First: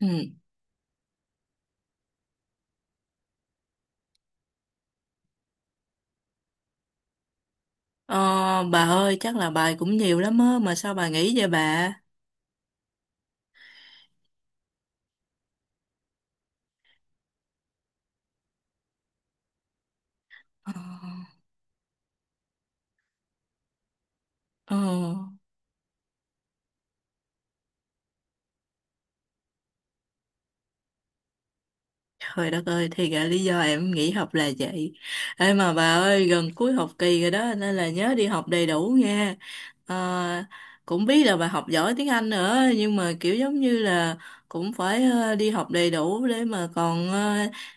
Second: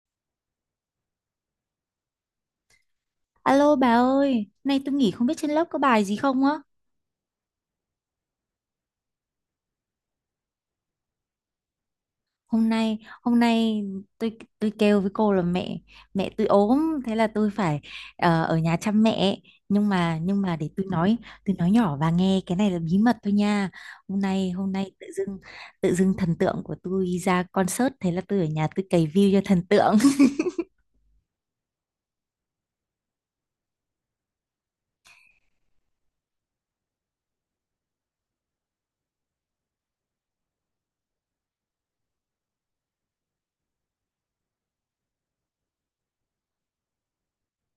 Ừ. Alo bà ơi, nay tôi nghỉ không biết trên lớp có bài gì không á. Ờ, bà ơi chắc là bài cũng nhiều lắm á mà sao bà nghỉ vậy bà? Hôm nay, tôi kêu với cô là mẹ mẹ tôi ốm, thế là tôi phải ở nhà chăm mẹ. Nhưng mà để Ờ, tôi nói nhỏ bà nghe, cái này là bí mật thôi nha. Hôm nay hôm ờ. nay tự dưng thần tượng của tôi ra concert, thế là tôi ở nhà tôi cày view cho thần tượng. Trời đất ơi thì ra lý do em nghỉ học là vậy. Ê mà bà ơi gần cuối học kỳ rồi đó nên là nhớ đi học đầy đủ nha. Ờ, cũng biết là bà học giỏi tiếng Anh nữa nhưng mà kiểu giống như là cũng phải đi học đầy đủ để mà còn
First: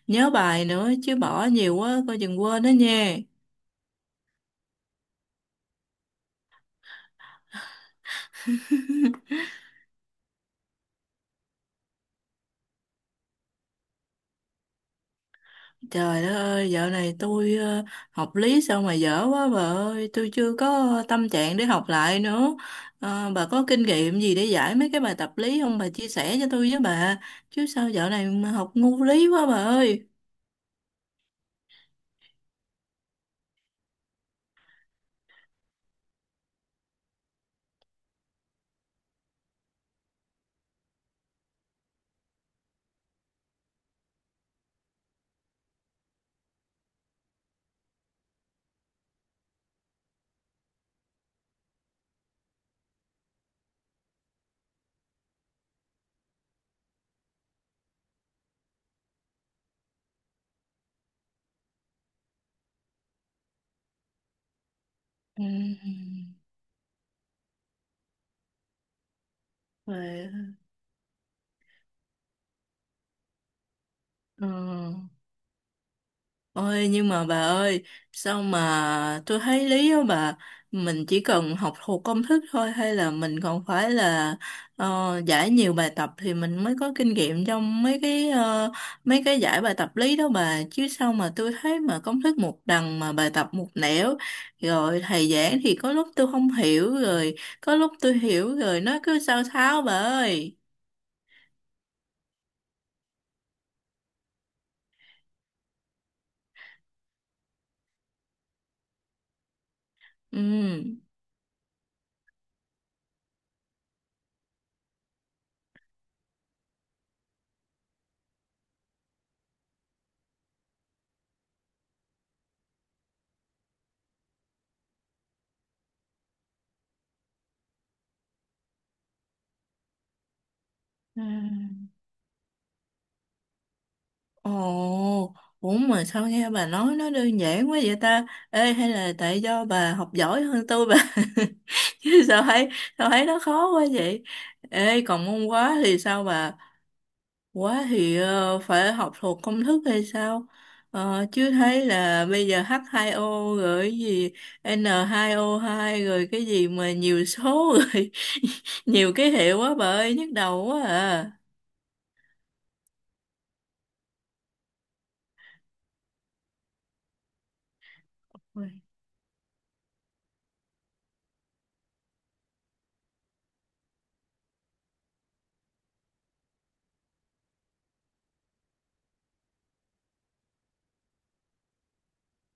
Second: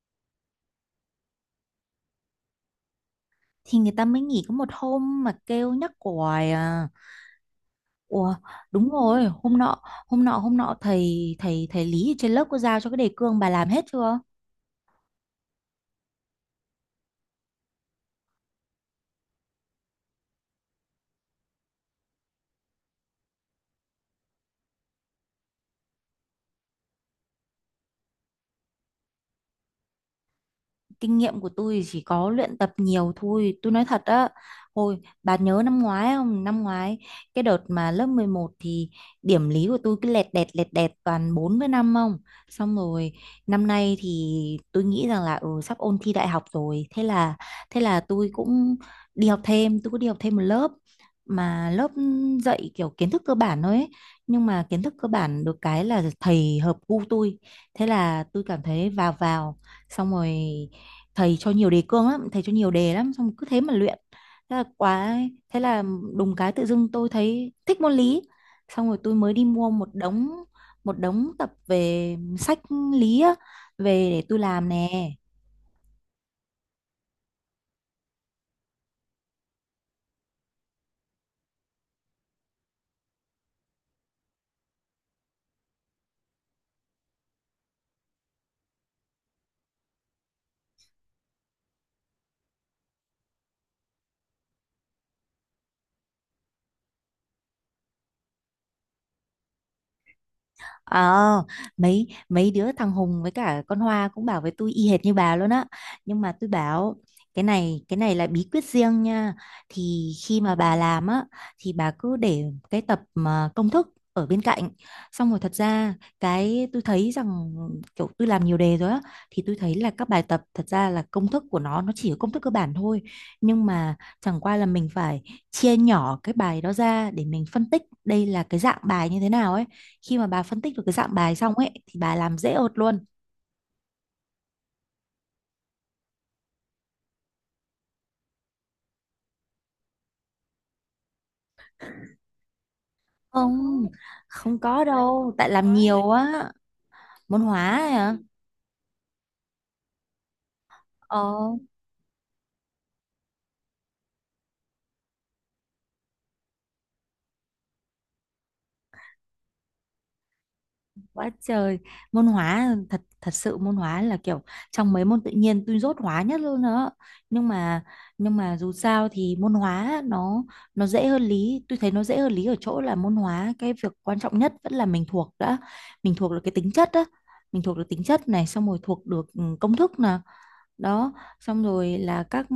nhớ bài nữa chứ bỏ nhiều quá coi chừng quên đó nha. Thì người ta mới nghỉ có một hôm mà kêu nhắc hoài à. Ủa, đúng rồi, hôm nọ thầy thầy thầy Lý ở trên lớp có giao cho cái đề cương, bà làm hết chưa? Trời đất ơi, dạo này tôi học lý sao mà dở quá bà ơi, tôi chưa có tâm trạng để học lại nữa. Bà có kinh nghiệm gì để giải mấy cái bài tập lý không? Bà chia sẻ cho tôi với bà. Chứ sao dạo này mà học ngu lý quá bà ơi. Kinh nghiệm của tôi chỉ có luyện tập nhiều thôi, tôi nói thật á. Hồi bà nhớ năm ngoái không, năm ngoái cái đợt mà lớp 11 thì điểm lý của tôi cứ lẹt đẹt toàn 4 với 5 không. Xong rồi năm nay thì tôi nghĩ rằng là ừ, sắp ôn thi đại học rồi, thế là tôi cũng đi học thêm, tôi có đi học thêm một lớp, mà lớp dạy kiểu kiến thức cơ bản thôi ấy. Nhưng mà kiến thức cơ bản được cái là thầy hợp gu tôi, thế là tôi cảm thấy vào vào, xong rồi thầy cho nhiều đề cương lắm, thầy cho nhiều đề lắm, xong cứ thế mà luyện, thế là quá. Thế là đùng Ừm. cái tự dưng tôi thấy thích môn lý, xong rồi tôi mới đi mua một đống Về. một đống tập về, sách lý á, về để tôi Ờ. làm nè. Ôi nhưng mà bà ơi sao mà tôi thấy lý đó bà mình chỉ cần học thuộc công thức thôi hay là mình còn phải là ờ, giải nhiều bài tập thì mình mới có kinh nghiệm trong mấy cái mấy cái giải bài tập lý đó bà, chứ sao mà tôi thấy mà công thức một đằng mà bài tập một nẻo, rồi thầy giảng thì có lúc tôi không hiểu rồi có lúc tôi hiểu rồi nó cứ sao tháo bà ơi, Ờ, mấy mấy đứa thằng Hùng với cả con Hoa cũng bảo với tôi y hệt như bà luôn á. Nhưng mà tôi bảo cái này là bí quyết riêng nha. Thì khi mà bà ừ. làm á thì bà cứ để cái tập mà công thức ở bên cạnh. Xong rồi thật ra cái tôi thấy rằng kiểu tôi làm nhiều đề rồi á, thì tôi thấy là các bài tập thật ra là công thức của nó chỉ có công thức cơ bản thôi. Nhưng mà chẳng qua là mình phải chia nhỏ cái bài đó ra để mình phân tích đây là cái dạng bài như thế nào ấy. Khi mà bà phân tích được cái dạng Ừ. bài xong ấy thì bà làm dễ ợt luôn. Ồ, ủa mà sao nghe bà nói nó đơn giản quá vậy ta? Ê, hay là tại do bà học giỏi hơn tôi bà? Chứ sao thấy nó khó Không, quá vậy? không có Ê, còn đâu, môn tại làm hóa thì nhiều sao á. bà? Môn hóa Hóa ấy hả? thì phải học thuộc công thức hay sao? Ờ, Ờ. chứ thấy là bây giờ H2O rồi cái gì N2O2 rồi cái gì mà nhiều số rồi nhiều ký hiệu quá bà ơi nhức đầu quá Quá à. trời, môn hóa thật thật sự, môn hóa là kiểu trong mấy môn tự nhiên tôi dốt hóa nhất luôn đó. Nhưng mà nhưng mà dù Ôi. sao thì môn hóa nó dễ hơn lý, tôi thấy nó dễ hơn lý ở chỗ là môn hóa cái việc quan trọng nhất vẫn là mình thuộc đã, mình thuộc được cái tính chất đó, mình thuộc được tính chất này, xong rồi thuộc được ừ, công thức nè, đó, xong rồi là các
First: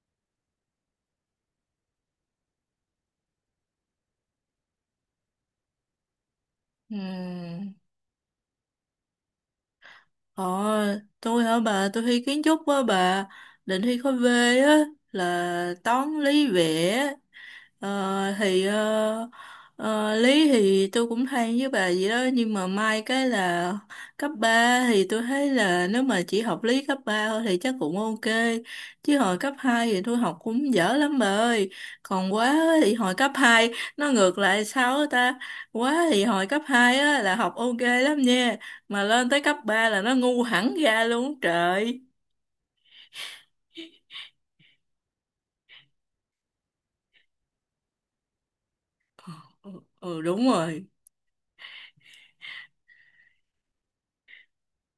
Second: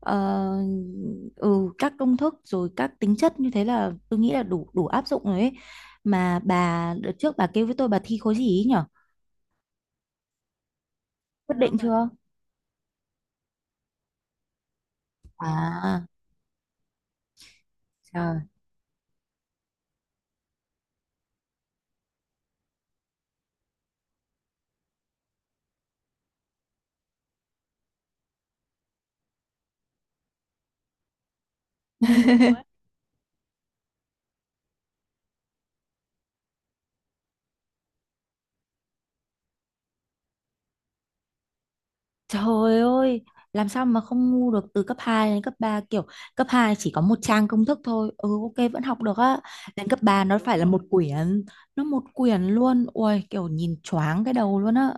ờ, ừ các công thức rồi các tính chất, như thế là tôi nghĩ là đủ đủ áp dụng rồi ấy. Mà bà Ừ. đợt trước bà kêu với tôi bà thi khối gì ý nhở, Ờ, tôi quyết hả định bà, tôi chưa? thi kiến trúc á bà, định thi khối V á, là À toán lý vẽ, trời. thì lý thì tôi cũng hay với bà vậy đó, nhưng mà may cái là cấp 3 thì tôi thấy là nếu mà chỉ học lý cấp 3 thôi thì chắc cũng ok, chứ hồi cấp 2 thì tôi học cũng dở lắm bà ơi, còn quá thì hồi cấp 2 nó ngược lại sao á ta, quá thì hồi cấp 2 á là học ok lắm nha mà lên tới cấp 3 là nó ngu hẳn ra luôn á trời. Trời ơi, làm sao mà không ngu được, từ cấp 2 đến cấp 3 kiểu cấp 2 chỉ có một trang công thức thôi. Ừ ok vẫn học được á. Ừ, Đến cấp ừ 3 nó đúng phải là một rồi. quyển, nó một quyển luôn. Ui kiểu nhìn choáng cái đầu luôn á.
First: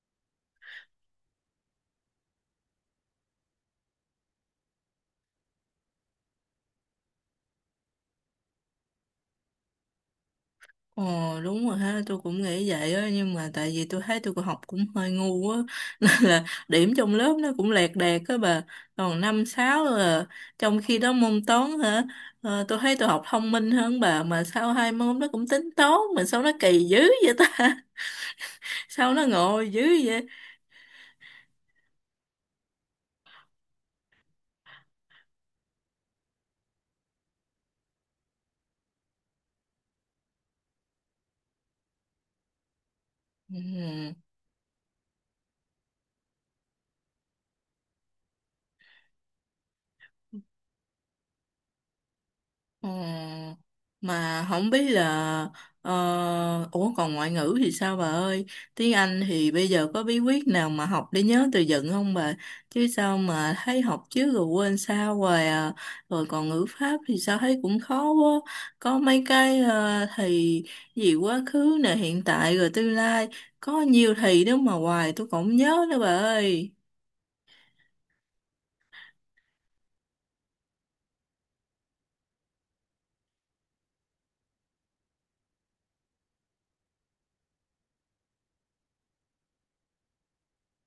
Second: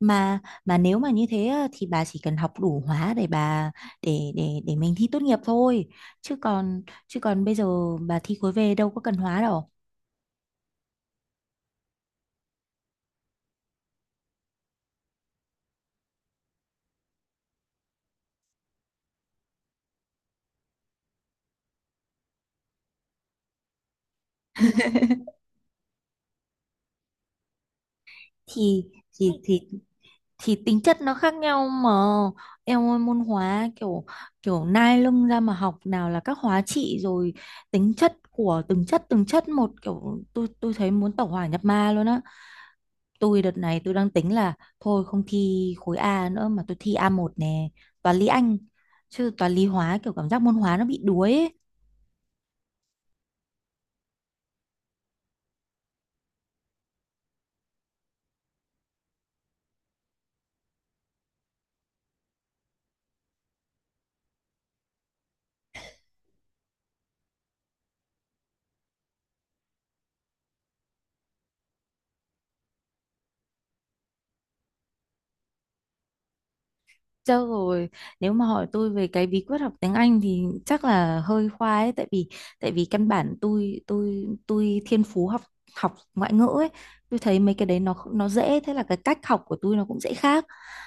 mà mà nếu mà như thế á, thì bà chỉ cần học đủ hóa để bà để mình thi tốt nghiệp thôi, chứ còn chứ còn bây giờ bà thi khối về đâu có cần hóa đâu. Ờ đúng rồi ha, tôi cũng nghĩ vậy á nhưng mà tại vì tôi thấy tôi cũng học cũng hơi ngu á nên là điểm trong lớp nó cũng lẹt đẹt á bà, còn năm sáu là trong khi đó môn toán hả, tôi thấy tôi học thông minh hơn bà mà sao hai môn nó cũng tính toán mà sao nó kỳ dữ vậy ta thì sao nó thì thì ngồi dữ vậy, thì tính chất nó khác nhau mà, em ơi. Môn hóa kiểu kiểu nai lưng ra mà học, nào là các hóa trị, rồi tính chất của từng chất một, kiểu tôi thấy muốn tẩu hỏa nhập ma luôn á. Tôi đợt ừ. này tôi đang tính là thôi không thi khối A nữa, mà tôi thi A1 nè, toán lý Anh. Chứ toán lý hóa kiểu cảm giác môn hóa nó bị đuối ấy. Ờ, mà không biết là ờ, ủa còn ngoại ngữ thì sao bà ơi? Tiếng Anh thì bây giờ có bí quyết nào mà học để nhớ từ vựng không bà? Chứ sao mà thấy học trước rồi quên sao hoài à. Rồi còn ngữ pháp thì sao thấy cũng khó quá. Có mấy cái thì gì quá khứ nè, hiện tại rồi tương lai. Có nhiều thì đó mà hoài tôi cũng không nhớ nữa bà ơi. Chứ rồi nếu mà hỏi tôi về cái bí quyết học tiếng Anh thì chắc là hơi khoai ấy, tại vì căn bản tôi thiên phú học học ngoại ngữ ấy. Tôi thấy mấy cái đấy nó dễ, thế là cái cách học của tôi nó cũng dễ khác.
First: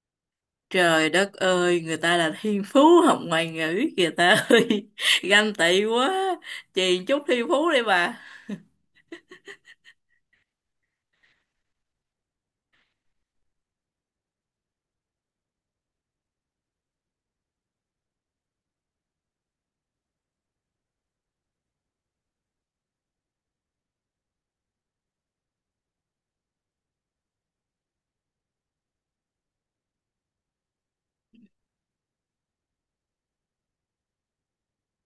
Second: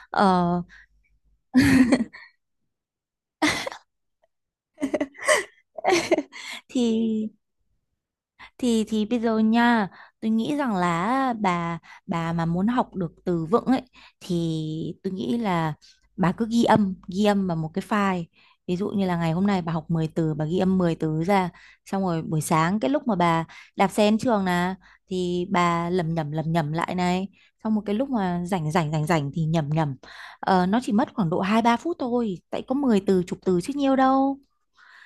Ờ. Trời đất ơi, người ta là thiên phú học ngoại ngữ kìa ta ơi, ganh tị quá, thì chèn chút thiên phú đi bà. thì bây giờ nha, tôi nghĩ rằng là bà mà muốn học được từ vựng ấy, thì tôi nghĩ là bà cứ ghi âm vào một cái file, ví dụ như là ngày hôm nay bà học 10 từ, bà ghi âm 10 từ ra, xong rồi buổi sáng cái lúc mà bà đạp xe đến trường là thì bà lẩm nhẩm lại này, xong một cái lúc mà rảnh rảnh rảnh rảnh thì nhẩm nhẩm, nó chỉ mất khoảng độ 2-3 phút thôi, tại có 10 từ chục từ chứ nhiều đâu,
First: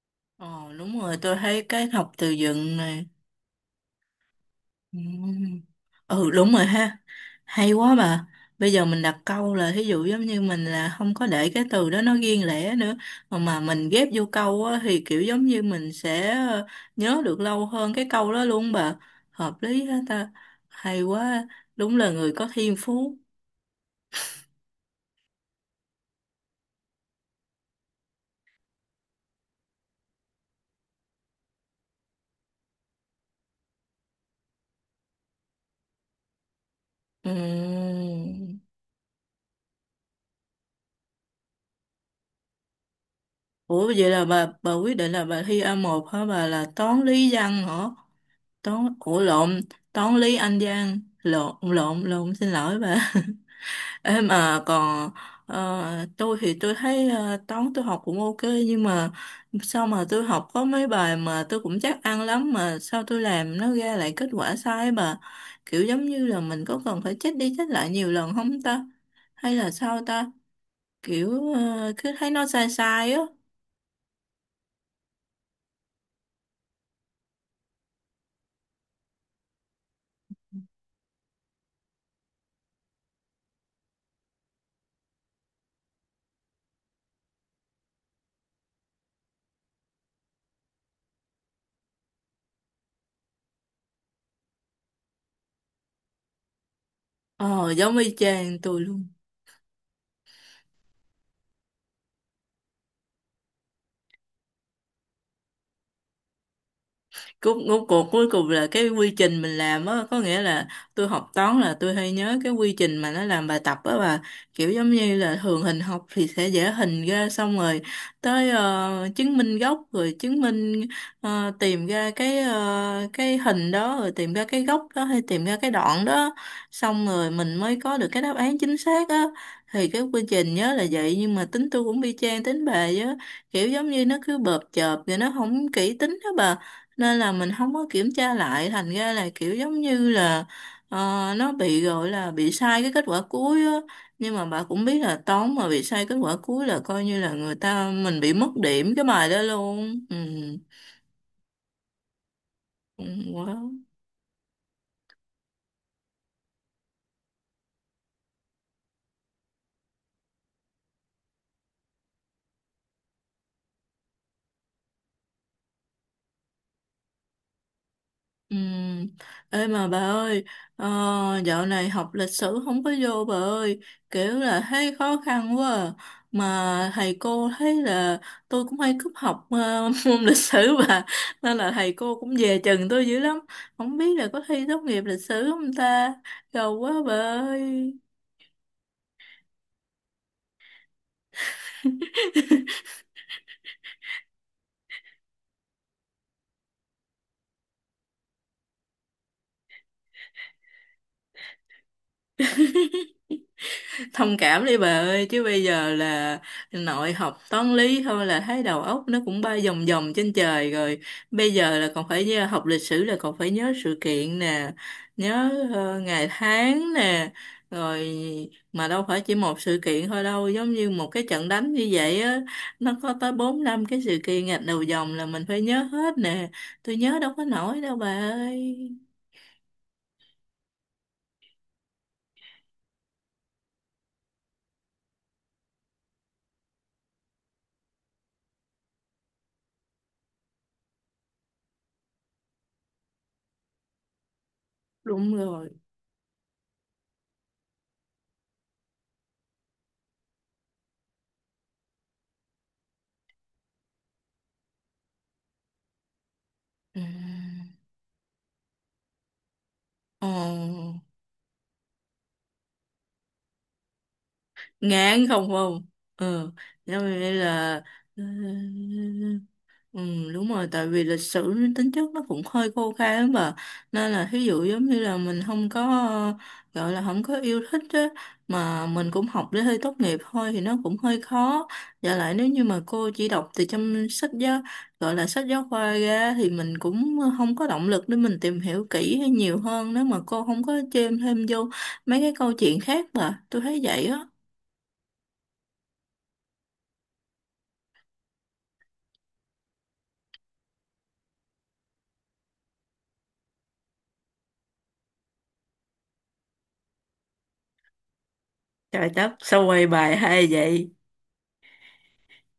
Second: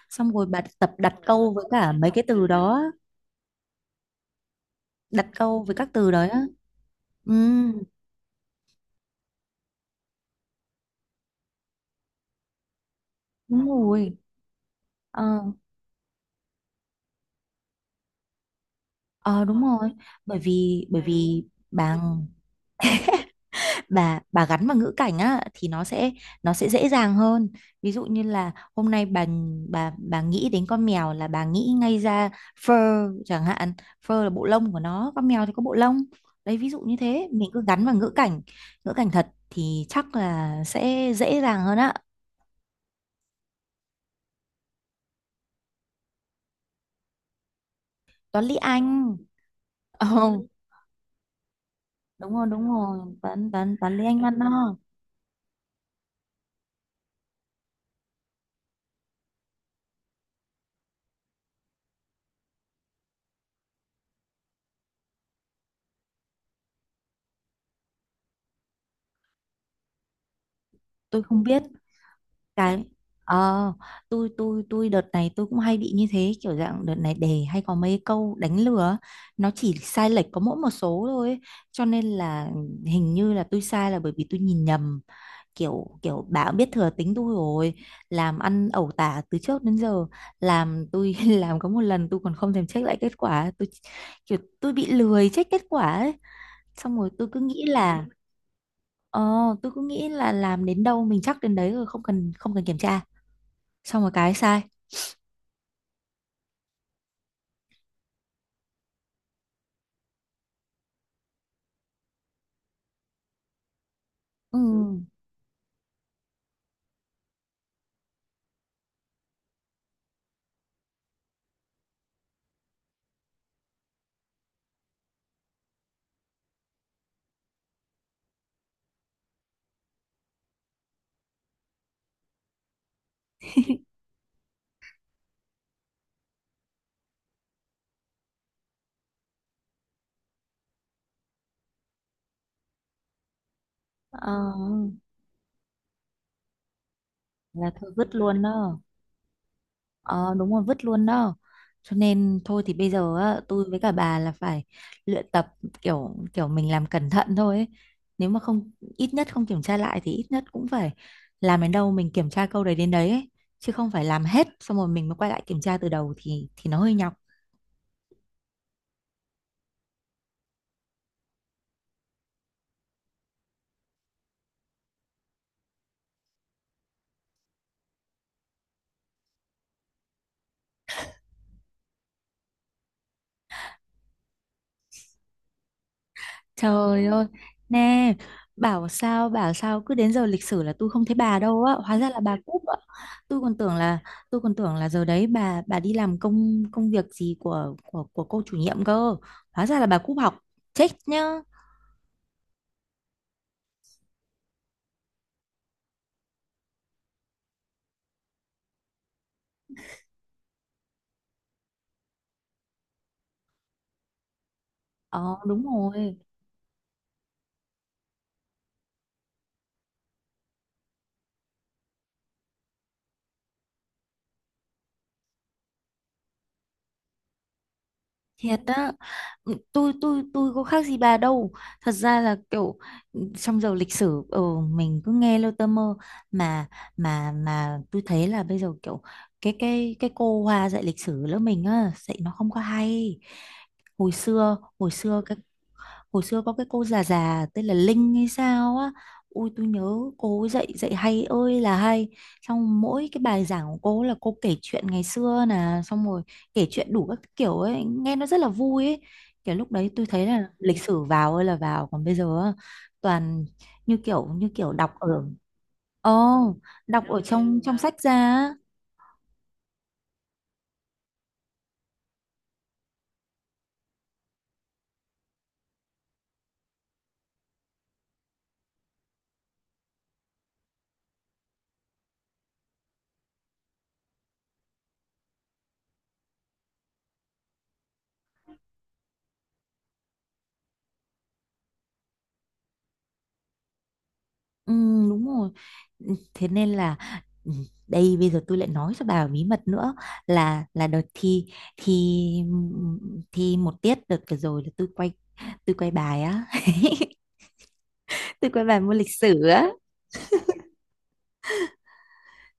xong rồi bà Ồ tập đúng đặt rồi, tôi câu thấy với cái cả mấy học cái từ từ vựng đó, này. đặt câu Ừ. với các từ đấy Ừ, á. đúng rồi ha, Ừ, hay quá bà. Bây giờ mình đặt câu là thí dụ giống như mình là không có để cái từ đó nó riêng lẻ nữa, mà đúng mình ghép rồi. vô câu á, thì kiểu ờ giống như mình sẽ nhớ được lâu hơn cái câu đó luôn bà. ờ Hợp Đúng lý rồi, hết ta, bởi vì bởi hay vì quá, bà đúng là người có thiên phú. bà gắn vào ngữ cảnh á thì nó sẽ dễ dàng hơn. Ví dụ như là hôm nay bà nghĩ đến con mèo là bà nghĩ ngay ra fur chẳng hạn, fur là bộ lông của nó, con mèo thì có bộ lông, đấy ví dụ như thế, mình cứ gắn vào ngữ cảnh. Ừm. Ngữ cảnh thật thì chắc là sẽ dễ dàng hơn á. Ủa vậy là bà quyết định là bà thi a một hả bà, là toán lý văn hả? Toán lý Anh. Ủa lộn, toán lý Ồ, Anh văn. Lộn lộn đúng lộn rồi, xin đúng lỗi rồi, bà. toán toán toán lý anh Em văn mà đó. còn tôi thì tôi thấy toán tôi học cũng ok nhưng mà sao mà tôi học có mấy bài mà tôi cũng chắc ăn lắm mà sao tôi làm nó ra lại kết quả sai á bà. Kiểu giống như là mình có cần phải check đi check lại nhiều lần không ta? Hay là sao ta? Tôi không Kiểu biết cứ thấy nó sai cái, sai á. ờ tôi đợt này tôi cũng hay bị như thế, kiểu dạng đợt này đề hay có mấy câu đánh lừa á, nó chỉ sai lệch có mỗi một số thôi ấy, cho nên là hình như là tôi sai là bởi vì tôi nhìn nhầm, kiểu kiểu bà cũng biết thừa tính tôi rồi, làm ăn ẩu tả từ trước đến giờ, làm tôi làm có một lần tôi còn không thèm check lại kết quả, tôi kiểu tôi bị lười check kết quả ấy, xong rồi tôi cứ nghĩ Ờ giống là y chang tôi luôn. ờ làm đến đâu mình chắc đến đấy rồi, không cần kiểm tra, xong rồi cái sai. Cuối cuối cuộc cuối cùng là cái quy trình mình làm á, có nghĩa là tôi học toán là tôi hay nhớ cái quy trình mà nó làm bài tập á, và Ừ. kiểu giống như là thường hình học thì sẽ vẽ hình ra xong rồi tới chứng minh gốc rồi chứng minh tìm ra cái cái hình đó rồi tìm ra cái góc đó hay tìm ra cái đoạn đó xong rồi mình mới có được cái đáp án chính xác á. Thì cái quy trình nhớ là vậy nhưng mà tính tôi cũng y chang tính bà á, kiểu giống như nó cứ bợp chợp rồi nó không kỹ tính đó bà, nên là mình không có kiểm tra lại thành ra là kiểu giống như là ờ, nó bị gọi là bị sai cái kết quả cuối á. Nhưng ờ, mà bà cũng biết là toán mà bị sai kết quả cuối là coi như là người là ta thôi vứt mình bị luôn mất đó. điểm cái bài đó luôn, ừ, Ờ đúng rồi, vứt luôn đó, cho nên thôi thì bây ừ giờ á, quá. tôi với cả bà là phải luyện tập, kiểu kiểu mình làm cẩn thận thôi ấy. Nếu mà không, ít nhất không kiểm tra lại thì ít nhất cũng phải làm đến đâu mình kiểm tra câu đấy đến đấy ấy, chứ không phải làm hết xong rồi mình mới quay lại kiểm tra từ đầu thì nó hơi nháo. Ừ. Ê mà bà ơi, ờ, dạo này học lịch sử không có vô bà ơi, kiểu là thấy khó khăn quá à. Mà thầy cô thấy là tôi cũng hay cúp học môn lịch sử bà, nên là thầy cô cũng dè chừng tôi dữ lắm. Không biết là có thi tốt nghiệp lịch sử không ta, gầu quá Trời bà ơi, ơi. nè, bảo sao cứ đến giờ lịch sử là tôi không thấy bà đâu á, hóa ra là bà cúp á. Tôi còn tưởng là tôi còn tưởng là giờ đấy bà đi làm công công việc gì của cô chủ nhiệm cơ. Hóa ra là bà cúp học. Chết nhá. Thông cảm đi bà ơi chứ bây giờ là nội học toán lý thôi là thấy đầu óc nó cũng bay vòng vòng trên trời rồi, bây giờ là còn phải học lịch sử là còn phải nhớ sự kiện nè, Ờ nhớ đúng rồi. ngày tháng nè, rồi mà đâu phải chỉ một sự kiện thôi đâu, giống như một cái trận đánh như vậy á nó có tới bốn năm cái sự kiện gạch đầu dòng là mình phải nhớ hết nè, tôi nhớ đâu có nổi đâu bà Thiệt á. ơi. Ừ, tôi có khác gì bà đâu. Thật ra là kiểu ừ, trong giờ lịch sử ừ, mình cứ nghe lơ tơ mơ, mà mà tôi thấy là bây giờ kiểu cái cô Hoa dạy lịch sử lớp mình á dạy nó không có hay. Hồi xưa hồi xưa Đúng cái rồi, hồi xưa có cái cô già già tên là Linh hay sao á, ui tôi nhớ cô dạy dạy hay ơi là hay, xong mỗi cái bài giảng của cô là cô kể chuyện ngày xưa nè, xong rồi kể chuyện ừ. đủ các kiểu ấy, nghe nó rất là vui ấy, kiểu lúc đấy tôi thấy Ờ. là lịch sử vào ơi là vào, còn bây giờ á, toàn như kiểu đọc ở. Ngán, không không, Ồ, ừ, cho đọc ở nên trong trong là sách ra ờ, á. ừ đúng rồi, tại vì lịch sử nó tính chất nó cũng hơi khô khan mà, nên là thí dụ giống như là mình không có gọi là không có yêu thích á mà mình cũng học để hơi tốt nghiệp thôi thì nó cũng hơi khó, và lại nếu như mà cô chỉ đọc từ trong sách giáo gọi là sách giáo khoa ra thì mình cũng không có động lực để mình tìm hiểu kỹ hay nhiều hơn nếu mà cô không có chêm thêm vô mấy cái câu chuyện khác, mà tôi thấy vậy á. Ừ, đúng rồi. Ừ, thế nên là ừ, đây bây giờ tôi lại nói cho bà bí mật nữa, là đợt thi, thi thi một tiết đợt vừa rồi là tôi quay, bài á, tôi quay bài môn Trời lịch đất, sử sao á. quay bài hay vậy?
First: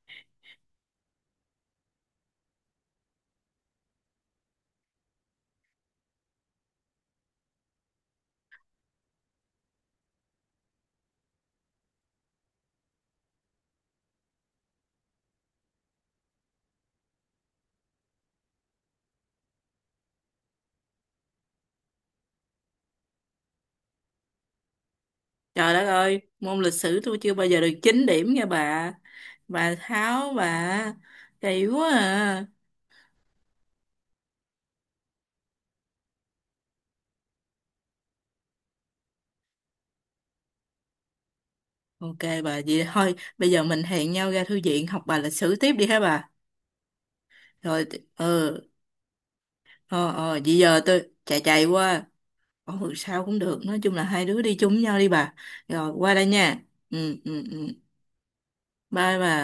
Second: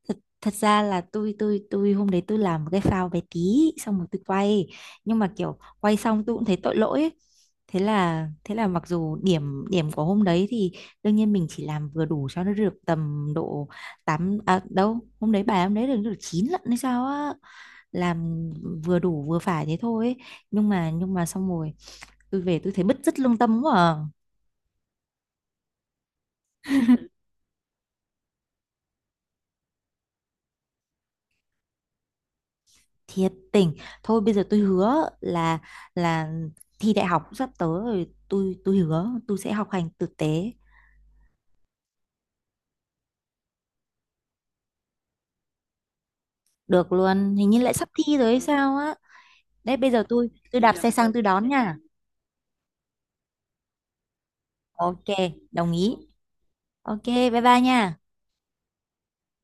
Thật thật ra là tôi hôm đấy tôi làm một cái phao bé tí, xong rồi tôi quay, nhưng mà kiểu quay xong tôi cũng thấy tội lỗi ấy. Thế là mặc dù điểm điểm của hôm đấy thì đương nhiên mình chỉ làm vừa đủ cho nó được tầm độ 8, à đâu hôm đấy bài hôm đấy được được 9 lận hay sao á, làm vừa đủ vừa phải thế thôi ấy. Nhưng mà xong rồi tôi về tôi thấy bứt rứt lương tâm quá à. Trời đất ơi, môn lịch sử tôi chưa bao giờ được 9 điểm nha bà. Bà Tháo, bà. Kỳ quá à. Thiệt tình thôi bây giờ tôi hứa là thi đại học sắp tới rồi, tôi hứa tôi sẽ học hành tử tế. Ok bà, vậy thôi, bây giờ mình hẹn nhau ra thư viện học bài lịch sử tiếp đi hả bà? Được luôn, hình như lại Rồi, sắp thi rồi hay ừ, sao á, đấy bây giờ tôi ờ, vậy tôi đạp giờ xe tôi sang tôi chạy đón chạy nha. qua. Ừ, sao cũng được, nói chung là hai đứa đi chung với nhau Ok, đi bà. đồng Rồi, ý. qua đây nha. Ok, Ừ, bye ừ, bye ừ. nha. Bye bà.